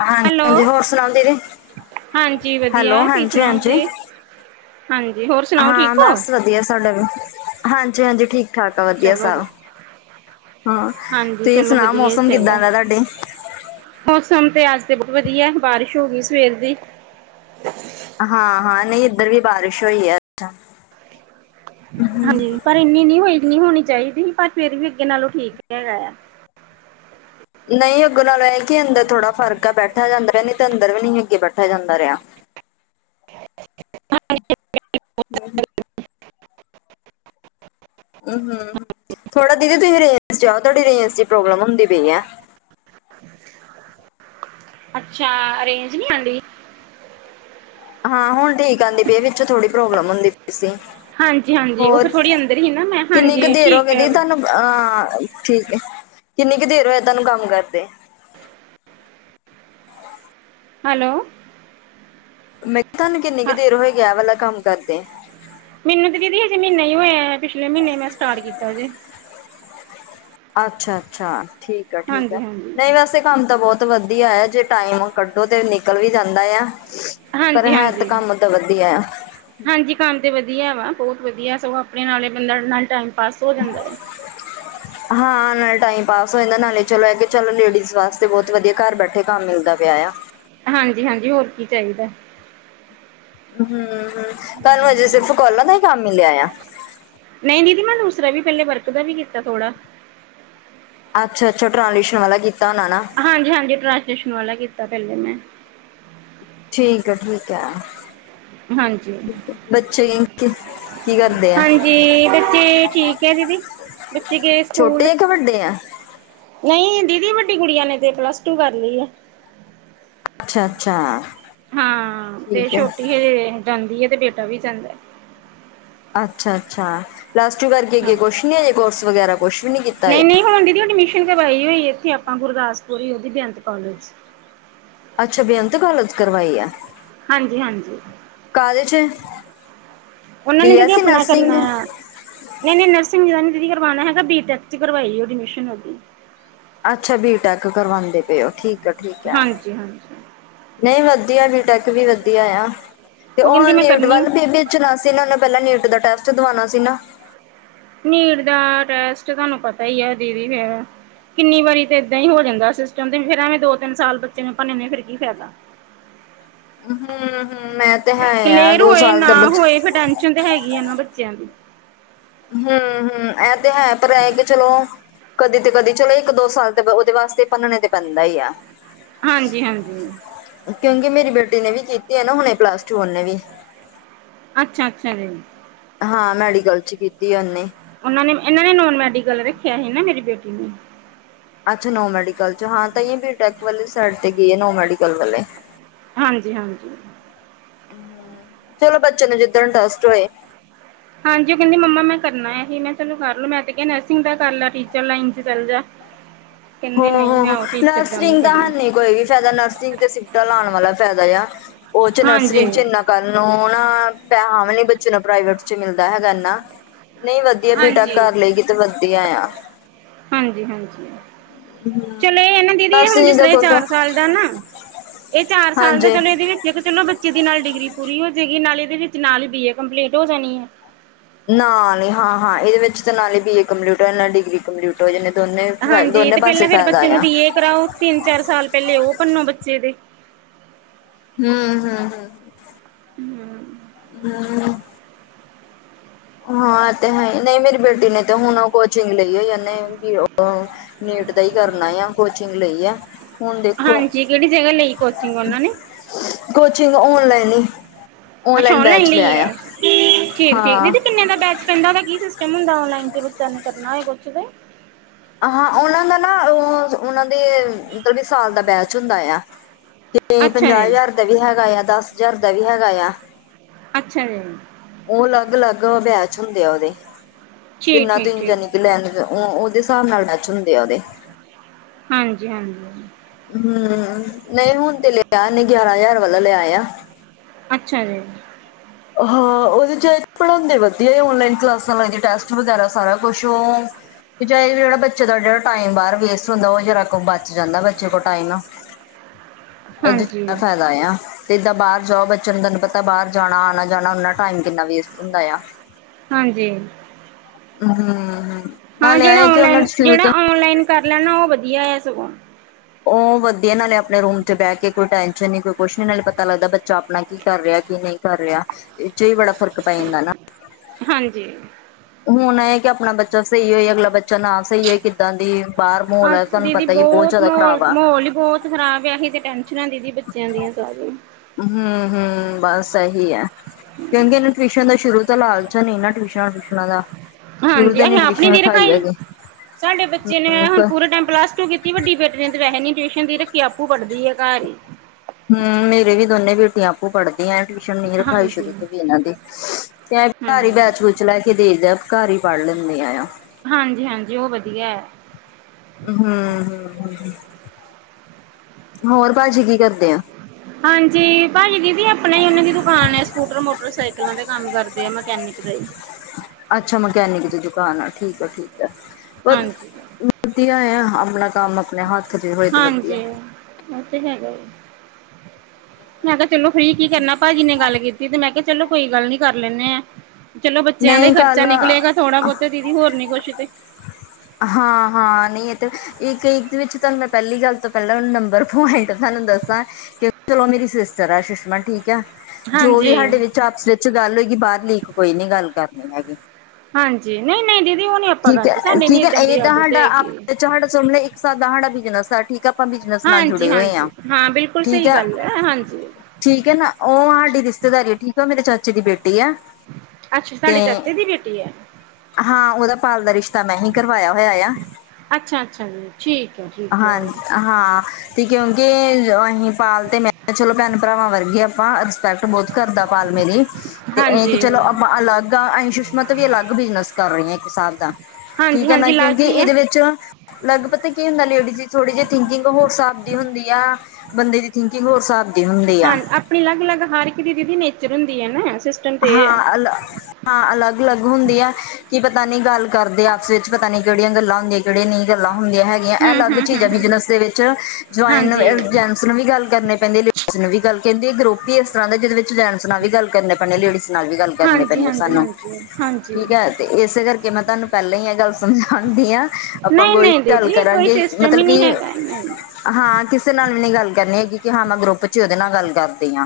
ਹਾਂਜੀ ਹਾਂਜੀ ਹੋਰ ਸੁਣਾਓ ਦੀਦੀ ਹਾਂਜੀ ਹੈਲੋ ਵਧੀਆ ਤੁਸੀਂ ਹਾਂਜੀ ਸੁਣਾਓ ਹਾਂਜੀ ਜੀ ਹਾਂਜੀ ਹੋਰ ਸੁਣਾਓ ਹਾਂ ਠੀਕ ਓ ਬਸ ਵਧੀਆ ਸਾਡਾ ਹਾਂਜੀ ਹਾਂਜੀ ਠੀਕ ਠਾਕ ਵਧੀਆ ਚਲੋ ਸਭ, ਹਾਂ ਹਾਂਜੀ ਤੁਸੀਂ ਚਲੋ ਸੁਣਾਓ ਵਧੀਆ ਮੌਸਮ ਕਿੱਦਾਂ ਚਾਹੀਦਾ ਦਾ ਤੁਹਾਡੇ। ਮੌਸਮ ਤੇ ਅੱਜ ਤੇ ਬਹੁਤ ਵਧੀਆ ਬਾਰਿਸ਼ ਹੋ ਗਈ ਸਵੇਰ ਦੀ। ਹਾਂ -ਹਾਂ ਨਹੀਂ ਇੱਧਰ ਵੀ ਬਾਰਿਸ਼ ਹੋਈ ਆ ਅੱਛਾ। ਹਾਂਜੀ ਪਰ ਇੰਨੀ ਨੀ ਹੋਈ ਜਿੰਨੀ ਹੋਣੀ ਚਾਹੀਦੀ ਸੀ ਪਰ ਫਿਰ ਵੀ ਅੱਗੇ ਨਾਲੋਂ ਠੀਕ ਹੈਗਾ ਆ। ਨਹੀਂ ਅੱਗੋਂ ਨਾਲੋਂ ਇਹ ਕਿ ਅੰਦਰ ਥੋੜਾ ਫਰਕ ਆ ਬੈਠਾ ਜਾਂਦਾ ਰਿਹਾ ਨੀ ਤੇ ਅੰਦਰ ਵੀ ਨਹੀਂ ਅੱਗੇ ਬੈਠਿਆ ਜਾਂਦਾ ਰਿਹਾ। [unintelligible] ਵਾਹਿਗੁਰੂ। [inaudible] ਹੂੰ- ਹੂੰ ਥੋੜਾ ਦੀਦੀ ਤੁਸੀਂ ਰੇਂਜ ਚ ਜਾਓ ਤੁਹਾਡੀ ਰੇਂਜ ਚ ਪ੍ਰੋਬਲਮ ਹੁੰਦੀ ਪਈ ਆ ਅੱਛਾ ਆ ਰੇਂਜ ਨਹੀਂ ਆਦੀ ਹਾਂ ਹੁਣ ਠੀਕ ਆਉਂਦੀ ਪਈ ਵਿੱਚੋਂ ਥੋੜੀ ਪ੍ਰੋਬਲਮ ਹੁੰਦੀ ਪਈ ਸੀ। ਹਾਂਜੀ-ਹਾਂਜੀ ਉਹ ਹੋਰ ਫਿਰ ਥੋੜੀ ਅੰਦਰ ਹੀ ਨਾ ਮੈਂ ਹਾਂਜੀ ਠੀਕ ਐ। ਆਹ ਠੀਕ ਹੈ ਕਿੰਨੀ ਕੁ ਦੇਰ ਹੋਏ ਤੁਹਾਨੂੰ ਕੰਮ ਕਰਦੇ ਆ। ਹੈਲੋ ਮੈਂ ਕਿਹਾ ਤੁਹਾਨੂੰ ਕਿੰਨੀ ਕੁ ਹਾਂ ਦੇਰ ਹੋਈ ਇਹ ਵਾਲਾ ਕੰਮ ਕਰਦੇ ਮੈਨੂੰ ਤੇ ਦੀਦੀ ਹਜੇ ਮਹੀਨਾ ਹੀ ਹੋਇਆ ਪਿਛਲੇ ਮਹੀਨੇ ਮੈਂ ਸਟਾਰਟ ਕੀਤਾ ਜੇ। ਅੱਛਾ -ਅੱਛਾ, ਠੀਕ ਆ-ਠੀਕ ਹਾਂਜੀ ਆ ਹਾਂਜੀ ਨਹੀਂ ਵੈਸੇ ਕੰਮ ਤਾਂ ਬਹੁਤ ਵਧੀਆ ਐ ਜੇ ਟਾਈਮ ਕੱਢੋ ਤੇ ਨਿਕਲ ਵੀ ਜਾਂਦਾ ਆ। ਪਰ ਹਾਂਜੀ ਹੈ ਤਾਂ -ਹਾਂਜੀ। ਕੰਮ ਤਾਂ ਵਧੀਆ ਆ ਹਾਂਜੀ ਕੰਮ ਤੇ ਵਧੀਆ ਵਾ ਬਹੁਤ ਵਧੀਆ ਸਗੋਂ ਆਪਣੇ ਨਾਲੇ ਬੰਦਾ ਨਾਲੇ ਟਾਈਮ ਪਾਸ ਹੋ ਜਾਂਦਾ ਆ। [inaudible] ਹਾਂ ਨਾਲੇ ਟਾਈਮ ਪਾਸ ਹੋ ਜਾਂਦਾ ਨਾਲੇ ਚਲੋ ਹੈਗੇ ਚਲੋ ਲੇਡੀਜ਼ ਵਾਸਤੇ ਬਹੁਤ ਵਧੀਆ ਘਰ ਬੈਠੇ ਕੰਮ ਮਿਲਦਾ ਪਿਆ ਆ। ਹਾਂਜੀ- ਹਾਂਜੀ ਹੋਰ ਕੀ ਚਾਹੀਦਾ। ਹੂੰ-ਹੂੰ ਤੁਹਾਨੂੰ ਹਜੇ ਸਿਰਫ਼ ਕੋਲਾ ਦਾ ਹੀ ਕੰਮ ਮਿਲਿਆ ਆ। ਨਹੀਂ ਦੀਦੀ ਮੈਂ ਦੂਸਰਾ ਵੀ ਪਹਿਲੇ ਵਰਕ ਦਾ ਵੀ ਕੀਤਾ ਥੋੜਾ। ਅੱਛਾ -ਅੱਛਾ ਟਰਾਂਲੇਸ਼ਨ ਵਾਲਾ ਕੀਤਾ ਹੋਣਾ ਨਾ ਹਾਂਜੀ- ਹਾਂਜੀ ਟਰਾਂਸਜੇਸ਼ਨ ਵਾਲਾ ਕੀਤਾ ਪਹਿਲੇ ਮੈਂ ਠੀਕ ਹੈ -ਠੀਕ ਹੈ ਠੀਕ ਹੈ ਬੱਚੇ ਕੀ ਕਰਦੇ ਆ ਹਾਂਜੀ ਬੱਚੇ ਠੀਕ ਐ ਦੀਦੀ। ਬੱਚੇ ਗਏ ਸਕੂਲ। ਛੋਟੇ ਆ ਕਿ ਵੱਡੇ ਆ ਨਹੀਂ ਦੀਦੀ ਵੱਡੀ ਕੁੜੀਆਂ ਨੇ ਤੇ ਪਲੱਸ ਟੂ ਕਰ ਲਈ ਐ। ਅੱਛਾ -ਅੱਛਾ। ਹਾਂ ਤੇ ਠੀਕ ਹੈ ਛੋਟੀ ਹਜੇ ਜਾਂਦੀ ਹੈ ਤੇ ਬੇਟਾ ਵੀ ਜਾਂਦਾ। ਅੱਛਾ ਅੱਛਾ ਪਲੱਸ ਟੂ ਕਰਕੇ ਅੱਗੇ ਕੁਛ ਨੀ ਅਜੇ ਕੋਰਸ ਵਗੈਰਾ ਕੁਛ ਵੀ ਨੀ ਕੀ ਨਹੀਂ ਨਹੀਂ ਹੁਣ ਦੀਦੀ ਐਡਮਿਸ਼ਨ ਕਰਵਾਈ ਹੋਈ ਇੱਥੇ ਆਪਾਂ ਗੁਰਦਾਸਪੁਰ ਹੀ ਉਹਦੀ ਬੇਅੰਤ ਕੋਲਜ ਚ ਅੱਛਾ ਬੇਅੰਤ ਕੋਲਜ ਕਰਵਾਈ ਆ ਹਾਂਜੀ ਹਾਂਜੀ। ਕਾਹਦੇ ਚ ਉਹਨਾਂ ਨੇ ਦੀਦੀ ਬੀਐਸਸੀ ਆਪਣਾ ਨਰਸਿੰਗ ਕਰਨਾ ਆ ਨਹੀਂ ਨਹੀਂ ਨਰਸਿੰਗ ਦਾ ਦੀਦੀ ਕਰਵਾਉਣਾ ਹੈਗਾ ਬੀਟੈਕ ਚ ਕਰਵਾਈ ਐਡਮਿਸ਼ਨ ਉਹਦੀ ਅੱਛਾ ਬੀਟੈਕ ਕਰਵਾਂਦੇ ਪਏ ਹੋ ਠੀਕ ਹੈ ਠੀਕ ਹੈ। ਹਾਂਜੀ ਹਾਂਜੀ ਨਹੀਂ ਵਧੀਆ ਬੀਟੈਕ ਵੀ ਵਧੀਆ ਆ ਤੇ ਉਹ ਕਹਿੰਦੀ ਮੈਂ ਨੀਟ ਕਰਨੀ ਵਾਲਾ ਪ ਪੁੱਛਣਾ ਸੀ ਨਾ ਇੰਨੇ ਪਹਿਲਾਂ ਨੀਟ ਦਾ ਟੈਸਟ ਦਵਾਉਣਾ ਸੀ ਨਾ ਮੀਰ ਦਾ ਟੈਸਟ ਤੁਹਾਨੂੰ ਪਤਾ ਈ ਏ ਦੀਦੀ ਫੇ਼ਰ ਕਿੰਨੀ ਵਾਰੀ ਤੇ ਏਦਾਂ ਹੀ ਹੋ ਜਾਂਦਾ ਸਿਸਟਮ ਤੇ ਫਿਰ ਐਵੇ ਦੋ-ਤਿੰਨ ਸਾਲ ਬੱਚੇ ਨੀ ਪੜ੍ਹਦੇ ਫਿਰ ਕੀ ਫਾਇਦਾ? ਹੁੰ, ਹੁੰ ਮੇਸ। ਕਲੇਅਰ ਹੋਏ ਨਾ ਹੋਏ ਫ਼ਿਰ ਟੈਨਸ਼ਨ ਤੇ ਹੈਗੀ ਆ ਨਾ ਬੱਚਿਆਂ ਨੂੰ। ਹੁੰ, ਹੁੰ ਇਹ ਤੇ ਹੈ ਪਰ ਇਹ ਤੇ ਚਲੋ ਕਦੀ ਤੇ ਕਦੀ ਚਲੋ ਇੱਕ-ਦੋ ਸਾਲ ਦੇ ਓਦੇ ਵਾਸਤੇ ਭੰਨਣੇ ਤੇ ਪੈਂਦਾ ਈ ਆ। ਹਾਂਜੀ-ਹਾਂਜੀ‌। ਕਿਉਂਕਿ ਮੇਰੀ ਬੇਟੀ ਨੇ ਵੀ ਕੀਤੀ ਹੈ ਨਾ ਹੁਣੇ ਪਲੱਸ ਟੂ ਓਣੇ ਵੀ ਅੱਛਾ-ਅੱਛਾ ਜੀ। ਹਾਂ ਮੈਡੀਕਲ ਚ ਕੀਤੀ ਆ ਓਨੇ। ਉਹਨਾਂ ਨੇ, ਇਹਨਾਂ ਨੇ ਨਾਨ-ਮੈਡੀਕਲ ਰੱਖਿਆਂ ਏ ਨਾ ਮੇਰੀ ਬੇਟੀ ਨੇ। ਅੱਛਾ ਨੋ ਮੈਡੀਕਲ ਚ ਹਾਂ ਤਾਂ ਇਹ ਬੀ ਟੈੱਕ ਵਾਲੇ ਸਾਈਡ ਤੇ ਗਈ ਏ ਨੋ ਮੈਡੀਕਲ ਵਾਲੇ। ਹਾਂਜੀ-ਹਾਂਜੀ। ਹੁੰ, ਚਲੋ ਬੱਚੇ ਦੇ ਜਿੱਧਨ ਟੈਸਟ ਹੋਏ। ਹਾਂਜੀ ਓ ਕਹਿੰਦੀ ਮੰਮਾ ਮੈਂ ਕਰਨਾ ਇਹੀ ਮੈਂ ਚਲੋ ਕਰ ਲਓ ਮੈਂ ਤੇ ਕਿਹਾ ਨਰਸਿੰਗ ਦਾ ਕਰ ਲਾ ਟੀਚਰ ਲਾਈਨ ਚ ਚੱਲ ਜਾ। ਹਾਂ ਕੈਂਦੀ ਨਈ ਹਾਂ ਮੈਂ ਹਾਂ ਓਹ ਟੀਚਰ ਦਾ ਨੀ ਨਰਸਰਿੰਗ ਕਰਨਾ। ਹੈਨੀ ਕੋਈ ਵੀ ਫਾਇਦਾ ਨਰਸਿੰਗ ਤੇ ਸੀਟਾਂ ਲਾਣ ਵਾਲਾ ਫਾਇਦਾ ਆ, ਓਹ ਚ ਹਾਂਜੀ। ਨਰਸਿੰਗ ਚ ਇੰਨਾ ਕਾਲ ਨੂੰ ਓਣਾ ਪੀਹਾ ਵਾਲੇ ਬੱਚੇ ਨੂੰ ਪ੍ਰਾਈਵੇਟ ਚ ਮਿਲਦਾ ਹੈਗਾ ਇਨਾਂ। ਨਈ ਵਦੀਆਂ ਬੀ ਟੈੱਕ ਹਾਂਜੀ। ਘਰ ਲਈ ਗੀ ਤੇ ਵਦੀਆਂ ਆ। ਹਾਂਜੀ-ਹਾਂਜੀ। ਚਲੋ ਏ ਇਹ ਨਾ ਦੀਦੀ ਹੁਣ ਨਰਸਰੀ ਜਿਸ ਦਾ ਤਰ੍ਹਾਂ ਇਹ ਕੁਛ ਚਾਰ ਸਾਲ ਦਾ ਨਾ ਇਹ ਚਾਰ ਸਾਲ ਦੇ ਹਾਂਜੀ ਚਲੋ ਇਹ ਦੇ ਵਿਕ ਜੇਕਰ ਤਿੰਨੋਂ ਬੱਚੇ ਦੀ ਨਾਲ ਡਿਗਰੀ ਪੂਰੀ ਹੋ ਜਾਏਗੀ ਨਾਲੇ ਇਹਦੇ ਵਿੱਚ ਨਾਲ ਹੀ ਬੀ ਏ ਕੰਪਲੀਟ ਹੋ ਜਾਣੀ ਏ। ਨਾ ਨੀ, ਹਾਂ, ਹਾਂ ਇਹਦੇ ਵਿੱਚ ਤੇ ਨਾਲ ਬੀ ਏ ਕਮਯੁਟ ਨਾਲੇ ਡਿਗਰੀ ਕਮਯੁਟ ਦੋ ਜਣੇ ਦੋਂਨੇਂ, ਫ ਹਾਂਜੀ ਦੋਂਨੇਂ ਤੇ ਪਹਿਲਾਂ ਪਾਸੇ ਫੇਰ ਸ਼ਾਇਦ ਬੱਚੇ ਨੂੰ ਆਈਆਂ। ਬੀ ਏ ਕਰਾਓ ਤਿੰਨ-ਚਾਰ ਸਾਲ ਪੈਲੇ ਓ ਕਰਨਾ ਬੱਚੇ ਦੇ ਹੁੰ, ਹੁੰ, ਹੁੰ। ਹੁੰ, ਹੁੰ। [unintelligible] ਹਾਂ ਤੇ ਹੈ, ਨਈ ਮੇਰੀ ਬੇਟੀ ਨੇ ਤੇ ਹੁਣ ਓ ਕੋਚਿੰਗ ਲਈ ਏ ਯਾਨੇ, ਬੀ ਓ ਤੋ। ਮੀਤ ਦਾ ਈ ਕਰਨਾ ਆ ਕੋਚਿੰਗ ਲਈ ਆ। ਹੁਣ ਦੇਖੋ ਹਾਂਜੀ ਕਿਹੜੀ ਜਗ੍ਹਾ ਲਈ ਕੋਚਿੰਗ ਓਨਾ ਨੇ ਕੋਚਿੰਗ ਔਨਲਾਈਨ ਈ। ਅੱਛਾ ਔਨਲਾਈਨ ਲੀ ਏ ਠੀਕ-ਠੀਕ ਹਾਂ ਦੀਦੀ ਕਿੰਨੇ ਦਾ ਬੈਚ ਪੈਂਦਾ ਵਾ? ਕੀ ਸਿਸਟਮ ਹੁੰਦਾ ਔਨਲਾਈਨ ਤੇ ਬੱਚਿਆਂ ਨੇ ਕਰਨਾ ਏ ਕੁਝ ਤੇ? ਹਾਂ ਓਨਾਂ ਦਾ ਨਾ ਓਹ ਉਨਾਂ ਦੇ ਮਤਲਬ ਵੀ ਸਾਲ ਦਾ ਬੈਚ ਹੁੰਦਾ ਆ। [inaudible] ਤੇ ਪੰਜਾਹ ਜੀ ਹਜ਼ਾਰ ਦਾ ਵੀ ਹੈਗਾ ਆ, ਦਸ ਹਜ਼ਾਰ ਦਾ ਵੀ ਹੈਗਾ ਆ। ਅੱਛਾ ਜੀ। ਓ ਅਲੱਗ-ਅਲੱਗ ਬੈਚ ਹੁੰਦੇ ਆ ਓਦੇ, ਠੀਕ ਜਿੰਨਾ ਠੀਕ ਤੂੰ ਠੀਕ ਜਨੀ ਕਿ ਮੈਂ ਓਹ ਓਹਦੇ ਹਿਸਾਬ ਨਾਲ ਮੈਚ ਹੁੰਦੇ ਆ ਓਹਦੇ। ਹਾਂਜੀ-ਹਾਂਜੀ। ਹੂੰ, ਨਈ ਹੁਣ ਤੇ ਲਿਆ ਨੀ ਗਯਾ, ਗਿਆਰਾ ਹਾਜ਼ਰ ਵਾਲਾ ਲੈ ਆਈਆਂ। ਅੱਛਾ ਜੀ। ਹਾਂ। ਓਦੇ 'ਚ ਪੜੋਂਦੇ ਵਧੀਆ ਔਨਲਾਈਨ ਕਲਾਸਾਂ ਲਗਦੀਆ, ਟੈਸਟ ਵਗੈਰਾ ਸਾਰਾ ਕੁਛ ਓ ਜੇੜਾ ਬੱਚੇ ਦਾ ਜਾ ਟਾਈਮ ਬਾਰ ਵੇਸਟ ਹੁੰਦੈ, ਓ ਯਰਾ ਕੋ ਬਚ ਜਾਂਦਾ। ਬੱਚੇ ਕੋਲ ਟਾਈਮ [inaudible] ਏਦੇ ਹਾਂਜੀ ਚ ਫਾਇਦਾ ਆ, ਤੇ ਏਦਾਂ ਬਾਰ ਜਾਓ ਬੱਚੇ ਨੂੰ ਤੈਨੂੰ ਪਤਾ ਬਾਰ ਜਾਣਾ-ਆਣਾ ਜਾਣਾ ਓਨਾ ਟਾਈਮ ਕਿੰਨਾ ਵੇਸਟ ਹੁੰਦਾਯਾ। ਹਾਂਜੀ। ਹੂੰ-ਹੂੰ। ਹਾਂ, ਜੇੜਾ ਔਨਲਾਈਨ ਜੇੜਾ ਔਨਲਾਈਨ ਕਰ ਲੇਆ ਨਾ ਓ ਵਧੀਆ ਐ ਸਗੋਂ। ਓ ਵਧੀਆ ਨਾਲੇ ਅਪਨੇ ਰੂਮ ਚ ਬੈਕੇ ਕੋਈ ਟੈਂਨਸ਼ਨ ਨੀ ਕੋਈ ਕੁਛ ਨਈ ਨਾਲੇ ਪਤਾ ਲੱਗਦੈ ਬੱਚਾ ਆਪਣਾ ਕੀ ਕਰ ਰੇਆ ਕੀ ਨਈ ਕਰ ਰੇਆ ਏਚੋਂ ਚ ਬੜਾ ਫਰਕ ਪੈ ਜਾਂਦਾ ਨਾ। ਹਾਂਜੀ। ਹੁਨ ਐ ਕਿ ਅਪਨਾ ਬੱਚਾ ਸਈ ਏ ਅਗਲਾ ਬੱਚਾ ਬੱਚਾ ਨਾ ਸਈ ਹੋਏ ਕਿੱਦਾਂ ਦੀ ਬਾਰ ਮੋਲ ਐ ਤੁਆਨੂੰ ਪਤਾ ਈ ਆ, ਬੋਤ ਜਾਦਾ ਖਰਾਬ ਆ। ਮੋਲ ਈ ਬੋਤ ਖਰਾਬ ਆ ਐਹੀ ਤੇ ਟੈਨਸ਼ਨਾਂ ਦੀਦੀ ਬੱਚੇਆਂ ਦੀਆਂ ਸਾਰੀਆਂ। ਹੂੰ-ਹੂੰ, ਬਸ ਐਹੀ ਐ। ਕਿਉਂਕਿ ਏਨੂੰ ਟਿਊਸ਼ਨ ਦਾ ਸ਼ੁਰੂ ਤਾਂ ਲਾਲਚ ਨੀ ਨਾ ਟਿਊਸ਼ਨਾਂ-ਟਊਸ਼ਨਾਂ ਦਾ। ਸ਼ੁਰੂ ਹਾਂਜੀ, ਤੋਂ ਅਸੀ ਆਪ ਟਿਊਸ਼ਨ ਨੀ ਰਖਾਈ। ਹੈਗੀ ਸਾਡੇ ਬੱਚੇ ਹਮ ਨੇ ਹੁਣ ਹਮ ਪੂਰਾ ਟਾਈਮ ਪਲਾਸ ਟੂ ਕੀਤੀ ਵੱਡੀ ਬੇਟੀ ਨੇ, ਤੇ ਵੈਹੇ ਨੀ ਟਿਊਸ਼ਨ ਦੀ ਰੱਖੀ ਆਪੂ ਪੜ੍ਹਦੀ ਆ ਘਰ ਈ। ਹੂੰ, ਮੇਰੇ ਵੀ ਦੋਨੇ ਬੇਟੀਆਂ ਆਪੂ ਪੜ੍ਹਦੀਆਂ ਟਿਊਸ਼ਨ ਨਹੀਂ ਰਖਾਈ ਹਾਂਜੀ। ਸ਼ੁਰੂ ਤੋਂ ਵੀ ਏਨਾਂ ਦੀ। ਤੇਂ ਘਰ ਹੀ ਹੂੰ, ਬੈਚ-ਬੂਚ ਲੈ ਕੇ ਦੇਦੇਆ, ਘਰ ਈ ਪੜ੍ਹ ਲੈਂਦੀਆ ਆ। ਹਾਂਜੀ-ਹਾਂਜੀ, ਓ ਵਦੀਐ। ਹੂੰ-ਹੂੰ-ਹੂੰ, ਹੋਰ ਭਾਜੀ ਕੀ ਕਰਦੇ ਆ? ਹਾਂਜੀ, ਭਾਜੀ ਵੀ ਅਪਨਾ ਈ ਓਨਾਂ ਦੀ ਦੁਕਾਨ ਆ। ਸਕੂਟਰ ਮੋਟਰਸਾਈਕਲਾਂ ਦੇ ਕੰਮ ਕਰਦੇ ਆ ਮਕੈਨਿਕ ਦਾ ਈ। ਅੱਛਾ ਮਕੈਨਿਕ ਦੀ ਦੁਕਾਨ ਆ ਠੀਕੈ-ਠੀਕੈ। ਹਾਂਜੀ, ਵਦੀਆ ਐ ਅਪਨਾ ਕੰਮ। ਆਪਣੇ ਹੱਥ ਚ ਹੋਏ ਤੇ ਵਧੀਆ ਹਾਂਜੀ, ਓ ਤੇ ਹੈਗਾ ਈ। ਮੈਂ ਕੇਆ ਚਲੋ ਫ੍ਰੀ ਕੀ ਕਰਨਾ, ਭਾਜੀ ਨੇ ਗੱਲ ਕੀਤੀ ਤੇ ਮੈਂ ਕੇਆ ਚਲੋ ਕੋਈ ਗੱਲ ਨੀ ਕਰ ਲੈਂਨੇਆ। ਚਲੋ ਬੱਚੇਆਂ ਦਾ ਨਹੀਂ ਈ ਗੱਲ ਖਰਚਾ ਨਿਕਲੇਗਾ ਥੋੜਾ ਬੋਤੇ ਦੀਦੀ ਹੋਰ ਨੀ ਕੁਛ ਤੇ। ਹਾਂ-ਹਾਂ, ਨਈਂ ਏਤੇ ਇੱਕ ਇੱਕ ਵਿੱਚ ਤੁਆਨੂੰ ਮੈਂ ਪੈਲੀ ਗੱਲ ਤੋਂ ਪੈਲਾਂ ਓਨੂੰ ਨੰਬਰ ਪਵਾਏ ਥਾਨੂੰ ਦੱਸਾਂ ਕਿ ਚਲੋ ਮੇਰੀ ਸਿਸਟਰ ਆ ਸੁਸ਼ਮਾ ਠੀਕ ਆ, ਜੋ ਵੀ ਹਾਂਜੀ। ਹਾਡੇ ਵਿੱਚ ਆਪਸ ਗੱਲ ਹੋਏਗੀ, ਬਾਰ ਲੀਕ ਕੋਈ ਨੀ ਗੱਲ ਕਰਨੀ ਹੈਗੀ। ਹਾਂਜੀ ਨਈਂ-ਨਈਂ ਦੀਦੀ ਓਨੀ ਅ ਠੀਕੈ-ਠੀਕੈ ਏਤਾਂ ਹਾਡਾ ਆਪ ਤੁਆਡੇ ਸਮਾਣੇ ਇੱਕ ਸਾਲ ਦਾ ਸਾਡਾ ਬਿਜਨਸ ਐ। ਠੀਕ ਆ ਆਪਾ ਬਿਜਨਸ ਨਾਲ ਜੁੜੇ ਹੋਏ ਆ, ਹਾਂਜੀ-ਹਾਂਜੀ ਹਾਂ ਬਿਲਕੁਲ ਸਹੀ ਠੀਕੈ। ਗੱਲ ਹੈ ਹਾਂਜੀ। ਠੀਕ ਆ ਨਾ, ਓ ਸਾਡੀ ਰਿਸ਼ਤੇਦਾਰੀ ਆ ਠੀਕ ਆ, ਓ ਮੇਰੇ ਚਾਚੇ ਦੀ ਬੇਟੀ ਐ। ਅੱਛਾ ਤੇ ਸਾਡੇ ਚਾਚੇ ਦੀ ਬੇਟੀ ਹੈ ਹਾਂ, ਓਦਾ ਪਾਲ ਦਾ ਰਿਸ਼ਤਾ ਮੈਂ ਹੀ ਕਰਵਾਇਆ ਹੋਆਯਾ, ਅੱਛਾ-ਅੱਛਾ ਜੀ ਠੀਕ ਹੈ ਠੀਕ ਹੈ। ਹਾਂਜੀ। ਹਾਂ ਤੇ ਕਿਉਂਕਿ ਅਹੀ ਪਾਲ ਤੇ ਮੈਂ ਚਲੋ, ਭੈਣ-ਭਰਾਵਾਂ ਵਰਗੇ ਆਪਾਂ ਰਿਸਪੈਕਟ ਬੋਤ ਕਰਦਾ ਪਾਲ ਮੇਰੀ। ਤੇ ਇਹ ਹਾਂਜੀ। ਕਿ ਚਲੋ ਆਪਾਂ ਅਲੱਗ ਆ। ਅਸੀਂ ਸੁਸ਼ਮਾਂ ਤੋਵੀ ਅਲੱਗ ਬਿਜਨਸ ਕਰ ਰੇਆ ਇੱਕ ਹਿਸਾਬ ਦਾ। ਠੀਕੈ ਨਾ ਅਲੱਗ ਕਿਉਂਕਿ ਹੀ ਆ ਈਦੇ ਵਿੱਚ ਲਗਭਗ ਤੇ ਕੀ ਹੁੰਦਾ ਲੇਡੀਜ ਦੀ ਥੋੜੀ ਜੇਈ ਥਿਕਿੰਗ ਹੋਰ ਸਾਬ ਦੀ ਹੁੰਦੀ ਆ ਬੰਦੇ ਦੀ ਥਿਕਿੰਗ ਹੋਰ ਹਿਸਾਬ ਦੀ ਹੁੰਦੀ ਆ। ਹਾਂ ਆਪਣੀ ਅਲੱਗ-ਅਲੱਗ ਹਰ ਇੱਕ ਦੀ ਜਿਹਦੀ ਨੇਚਰ ਹੁੰਦੀ ਆ ਨਾ ਸਿਸਟਮ ਤੇ ਇਹ ਹੈ। ਹਾਂ ਅਲ ਹਾਂ ਅਲੱਗ-ਅਲੱਗ ਹੁੰਦੀ ਆ ਕੀ ਪਤਾ ਨੀ ਗੱਲ ਕਰਦੇ ਆਪਸ ਵਿੱਚ ਪਤਾ ਨੀ ਕਿਹੜੀਆਂ ਗੱਲਾਂ ਹੁੰਦੀਆਂ, ਕਿਹੜੀਆਂ ਨਹੀਂ ਗੱਲਾਂ ਹੁੰਦੀਆਂ ਹੈਗੀਆਂ, ਐ ਅਲੱਗ ਚੀਜ਼ ਹੂੰ-ਹੂੰ-ਹੂੰ-ਹੂੰ-ਹੂੰ ਬਿਜਨਸ ਦੇ ਵਿੱਚ ਜੁਇਨ ਜੈਟਸ ਨੂੰ ਵੀ ਗੱਲ ਕਰਨੀ ਪੈਂਦੀ ਆ, ਲੇਡੀਸ ਨੂੰ ਵੀ ਗੱਲ ਕਹਿਦੇ ਗਰੁਪ ਹੀ ਇਸ ਤਰ੍ਹਾਂ ਦੇ ਜਿਹਦੇ ਵਿੱਚ ਜੈਂਟਸ ਨਾਲ ਵੀ ਗੱਲ ਕਰਨੀ। ਆਪਣੇ ਲੇਡੀਜ਼ ਨਾਲ ਵੀ ਗੱਲ ਕਰਨੀ ਪੈਣੀ ਆ ਸਾਨੂੰ ਹਾਂਜੀ-ਹਾਂਜੀ-ਹਾਂਜੀ-ਹਾਂਜੀ-ਹਾਂਜੀ। ਠੀਕ ਏ। ਤੇ ਇਸੇ ਕਰਕੇ ਮੈਂ ਤੁਹਾਨੂੰ ਪਹਿਲਾਂ ਹੀ ਇਹ ਗੱਲ ਸਮ ਹਾਂਦੀ ਹਾਂ। ਆਪਾਂ ਕੋਈ ਨਹੀਂ-ਨਹੀਂ ਗੱਲ ਦੀਦੀ ਕੋਈ ਕਰਾਂਗੇ ਸਿਸਟਮ ਹੀ ਮਤਲਬ ਨਹੀਂ ਕਿ ਹੈਗਾ ਨਹੀਂ। ਹਾਂ। ਕਿਸੇ ਨਾਲ ਵੀ ਨਹੀ ਗੱਲ ਕਰਨੀ ਹੈਗੀ ਕਿ ਹਾਂ, ਮੈਂ ਗਰੁੱਪ ਚ ਉਹਦੇ ਨਾਲ ਗੱਲ ਕਰਦੀ ਆ।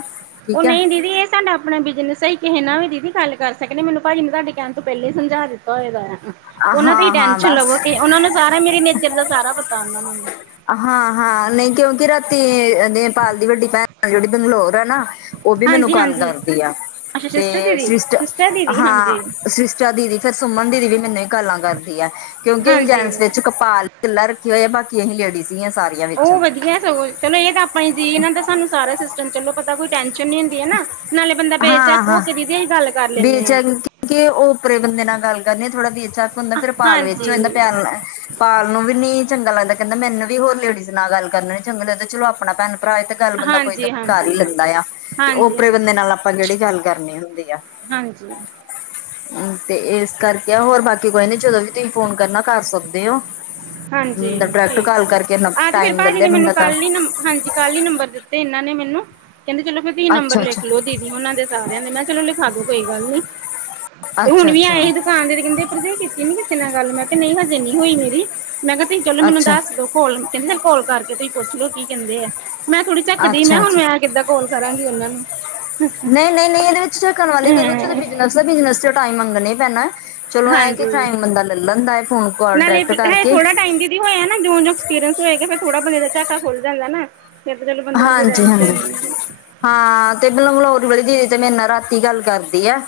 ਓ ਨਹੀਂ ਦੀਦੀ ਇ ਤੁਹਾਡਾ ਆਪਣਾ ਬਿਜਨਸ ਸਹੀ ਕਿਸੇ ਨਾ ਵੀ ਦੀਦੀ ਗੱਲ ਕਰ ਸਕਦੇ ਆ, ਮੈਨੂੰ ਭਾਜੀ ਨੇ ਤਾਡੇ ਕਹਿਣ ਤੋਂ ਪਹਿਲੇ ਹੀ ਸਮਝਾ ਦਿੱਤਾ ਹੋਏ ਦਾ। ਉਹਨਾਂ ਦੀ ਹੀ ਹਾਂ-ਹਾਂ ਟੈਨਸ਼ਨ ਬਸ ਲਵੋ, ਕਿ ਉਹਨਾਂ ਨੂੰ ਸਾਰਾ ਮੇਰੇ ਨੇਚਰ ਦਾ ਸਾਰਾ ਪਤਾ ਉਹਨਾਂ ਨੂੰ। ਹਾਂ -ਹਾਂ ਨਹੀਂ ਕਿਉਂਕਿ ਰਾਤੀ ਨੇਪਾਲ ਦੀ ਵੱਡੀ ਭੈਣ ਜਿਹੜੀ ਬੰਗਲੋਰ ਆ ਨਾ ਉਹ ਵੀ ਮੈਨੂੰ ਹਾਂਜੀ ਗੱਲ ਹਾਂਜੀ ਕਰਦੀ ਆ। ਅੱਛਾ ਤੇ ਸਿਸਟਰ ਦੀਦੀ ਸ੍ਰਿਸ਼ਟ ਸਿਸਟਰ ਦੀਦੀ ਹਾਂ, ਹਾਂਜੀ ਸ੍ਰਿਸ਼ਟ ਦੀਦੀ, ਫਿਰ ਸੁਮਨ ਦੀਦੀ ਵੀ ਮੈਨੂੰ ਗੱਲਾਂ ਕਰਦੀ ਏ, ਕਿਉਂਕਿ ਅਸੀਂ ਹਾਂਜੀ ਜੈਂਟਸ ਵਿੱਚ ਕਪਾਲ ਕਿਲਾ ਰੱਖੀ ਹੋਏ ਆ, ਬਾਕੀ ਅਸੀ ਲੇਡੀਜ਼ ਹੀ ਆ ਸਾਰੀਆਂ। ਵਿੱਚ ਉਹ ਵਧੀਆ ਸਗੋਂ, ਚਲੋ, ਇਹ ਤਾਂ ਆਪਾਂ ਹੀ ਜੀਅ ਇਹਨਾਂ ਦਾ ਸਾਨੂੰ ਸਾਰਾ ਸਿਸਟਮ ਚਲੋ ਪਤਾ ਕੋਈ ਟੈਸ਼ਨ ਨੀ ਹੁੰਦੀ ਹਨਾਂ,, ਨਾਲੇ ਬੰਦਾ ਬੇਚੱਕ ਉਹ ਕਰਦੀ ਦੀਦੀ ਗੱਲ ਕਰ ਲੈਂਦੇ ਹਾਂ। ਚੰਗੇ ਕਿ ਉੱਪਰੇ ਬੰਦੇ ਨਾਲ ਗੱਲ ਕਰਨੀ, ਥੋੜਾ ਬੇ ਝਕ ਹੁੰਦਾ ਫਿਰ ਪਾਲ ਵਿੱਚ ਹੋ ਜਾਂਦਾ ਹਾਂਜੀ ਪਿਆਰ ਨਾਲ। ਪਾਲ ਨੂੰ ਵੀ ਨੀ ਚੰਗਾ ਲੱਗਦਾ, ਕਹਿੰਦਾਮੈਨੂੰ ਵੀ ਹੋਰ ਲੇਡੀਜ਼ ਨਾਲ ਗੱਲ ਕਰਨ ਚੰਗਾ ਲੱਗਦਾ, ਚਲੋ ਆਪਣਾ ਭੈਣ -ਭਰਾ ਹੋਏ ਤੇ ਗੱਲ ਬੰਦਾ ਕੋਈ ਤਾਂ ਹਾਂਜੀ ਕਰ ਹੀ ਹਾਂਜੀ ਲੈਂਦਾ ਆ। ਤੇ ਹਾਂਜੀ ਓਪਰੇ ਬੰਦੇ ਹਾਂਜੀ ਨਾਲ ਆਪਾਂ ਕਿਹੜੀ ਗੱਲ ਕਰਨੀ ਹੁੰਦੀ ਆ। ਹਾਂਜੀ ਹੂੰ ਤੇ ਇਸ ਕਰਕੇ ਹੋਰ ਬਾਕੀ ਕੋਈ ਨਹੀ, ਜਦੋਂ ਵੀ ਤੁਸੀਂ ਫੋਨ ਕਰਨਾ ਕਰ ਸਕ ਦੇ ਓ। ਹਾਂਜੀ ਠੀਕ ਏ। ਅੱਜ ਤੇ ਫਿਰ ਟਾਈਮ ਲੈ ਭਾਜੀ ਲਿਆ ਨੇ ਮੈਨੂੰ ਬੰਦਾ ਕਰ ਕੱਲ ਹੀ ਨੰ, ਹਾਂਜੀ। ਕੱਲ੍ਹ ਹੀ ਨੰਬਰ ਦਿੱਤੇ ਇਹਨਾਂ ਨੇ ਮੈਨੂੰ, ਕਹਿੰਦੇ ਚਲੋ ਫ ਦੀ ਨੰਬਰ ਅੱਛਾ ਅੱਛਾ ਲਿਖ ਲਓ ਦੀਦੀ ਉਹਨਾ ਦੇ ਸਾਰਿਆਂ ਦੇ, ਮੈਂ ਕਿਹਾ ਚਲੋ ਲਿਖਾ ਦੋ ਕੋਈ ਗੱਲ ਨੀ। ਅੱਛਾ- ਅੱਛਾ। ਦੀਦੀ ਤੇ ਕਹਿੰਦੇ ਪਰਜਾਈ ਕੀਤੀ ਨੀ ਕਿਸੇ ਨਾਲ ਗੱਲ, ਮੈਂ ਕਿਹਾ ਨਹੀਂ ਹਜੇ ਨਹੀਂ ਹੋਈ ਮੇਰੀ, ਮੈਂ ਕਿਹਾ ਤੁਸੀਂ ਚਲੋ ਮੈਨੂੰ ਅੱਛਾ ਦੱਸ ਦੋ। ਕੋਲ ਕਹਿੰਦੇ ਕੋਲ ਕਰਕੇ ਤੁਸੀਂ ਪੁੱਛ ਲਓ ਕੀ ਕਹਿੰਦੇ ਐ? ਮੈਂ ਥੋੜ੍ਹੀ ਝੱਕਦੀ, ਮੈਂ ਅੱਛਾ ਹੁਣ ਅੱਛਾ ਮੈਂ ਕਿੱਦਾਂ ਕੋਲ ਕਰਾਂਗੀ ਉਹਨਾਂ ਨੂੰ। ਨਹੀਂ, ਨਹੀਂ, ਨਹੀਂ ਇਹਦੇ ਵਿੱਚ ਝਕਣ ਵਾਲੀ ਕਹਿੰਦੇ ਚ ਉਹਦੇ ਹੂੰ ਬਿਜਨਸ ਬਿਜਨਸ ਚ ਟਾਈਮ ਮੰਗਣਾ ਹੀ ਪੈਣਾ, ਚਲੋ ਇਹ ਕਿ ਹਾਂਜੀ। ਟਾਈਮ ਬੰਦਾ ਲੈ ਲੈਂਦਾ ਫੋਨ। ਕਾਲ ਨਾਲੇ ਡਾਇਰੈਕਟ ਹੇ ਕਰਕੇ ਥੋੜਾ ਟਾਈਮ ਦੀ ਹੋਇਆ ਨਾ, ਜੋਂ -ਜੋਂ ਐਕਪੀਰੀਅਸ ਹੋਏਗਾ, ਫਿਰ ਥੋੜਾ ਬੰਦੇ ਦਾ ਝਾਕਾ ਖੁੱਲ ਜਾਂਦਾ ਨਾ। ਫੇਰ ਤਾਂ ਚਲੋ ਬੰਦੇ ਨੂੰ ਕੋਈ ਹਾਂਜੀ ਹਾਂਜੀ ਟੈਂਸ਼ਨ ਨੀ। ਹਾਂ ਤੇ ਬੰਗਲੌਰ ਵਾਲੀ ਦੀਦੀ ਤੇ ਮੇਰੇ ਨਾਲ ਰਾਤੀ ਗੱਲ ਕਰਦੀ ਆ।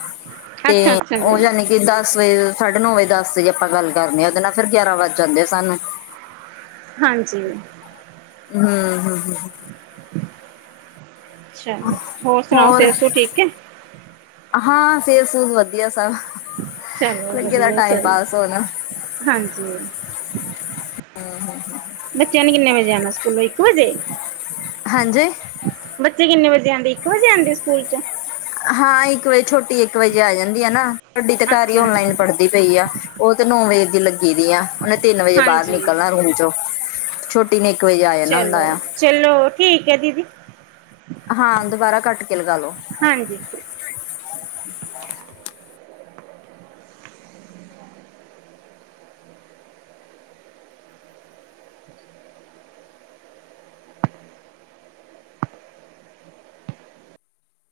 ਤੇ ਅੱਛਾ-ਅੱਛਾ ਜੀ ਉਹ ਯਾਨੀ ਕਿ ਦਸ ਵਜੇ ਸਾਢੇ ਨੌ ਵਜੇ ਦਸ ਦੇ ਜੇ ਆਪਾਂ ਗੱਲ ਕਰਨੀ ਆ ਉਹਦੇ ਨਾਲ, ਫ਼ਿਰ ਗਿਆਰਾਂ ਵੱਜ ਜਾਂਦੇ ਸਾਨੂੰ। ਹਾਂਜੀ। ਹੂੰ, ਹੂੰ, ਹੂੰ ਚਲੋ, ਹੋਰ ਸੁਣਾਓ, ਸੇਤ- ਸੁਤ ਸੁਹਤ ਠੀਕ ਏ? ਹਾਂ ਸੇਤ -ਸੂਤ ਵਧੀਆ ਸਭ, ਚਲੋ ਲੱਗੇ ਦਾ ਵਧੀਆ ਟਾਈਮ ਚਲੋ ਪਾਸ ਹੋਣ। ਹਾਂਜੀ। [inaudible] ਬੱਚਿਆਂ ਨੇ ਕਿੰਨੇ ਵਜੇ ਆਣਾ ਸਕੂਲੋਂ ਇੱਕ ਵਜੇ ਹਾਂਜੀ ਬੱਚੇ ਕਿੰਨੇ ਵਜੇ ਆਂਦੇ ਇੱਕ ਵਜੇ ਆਂਦੇ ਸਕੂਲ ਚੋਂ ਹਾਂ ਇੱਕ ਵਜੇ ਛੋਟੀ ਇੱਕ ਵਜੇ ਆ ਜਾਂਦੀ ਆ ਨਾ। ਤੇ ਵੱਡੀ ਤਾਂ ਘਰ ਹੀ ਅੱਛਾ ਔਨਲਾਈਨ ਪੜ੍ਹਦੀ ਪਈ ਆ। ਉਹ ਤੇ ਨੌ ਵਜੇ ਦੀ ਲੱਗੀ ਦੀ ਆ ਉਹਨੇ ਤਿੰਨ ਵਜੇ ਬਾਹਰ ਹਾਂਜੀ ਨਿਕਲਣਾ ਰੂਮ ਚੋਂ ਛੋਟੀ ਨੇ ਇੱਕ ਵਜੇ ਆ ਜਾਣਾ ਹੁੰਦਾ ਆ ਚਲੋ-ਚਲੋ ਠੀਕ ਐ ਦੀਦੀ ਹਾਂ ਦੁਬਾਰਾ ਕੱਟ ਕੇ ਲਗਾ ਲੋ। ਹਾਂਜੀ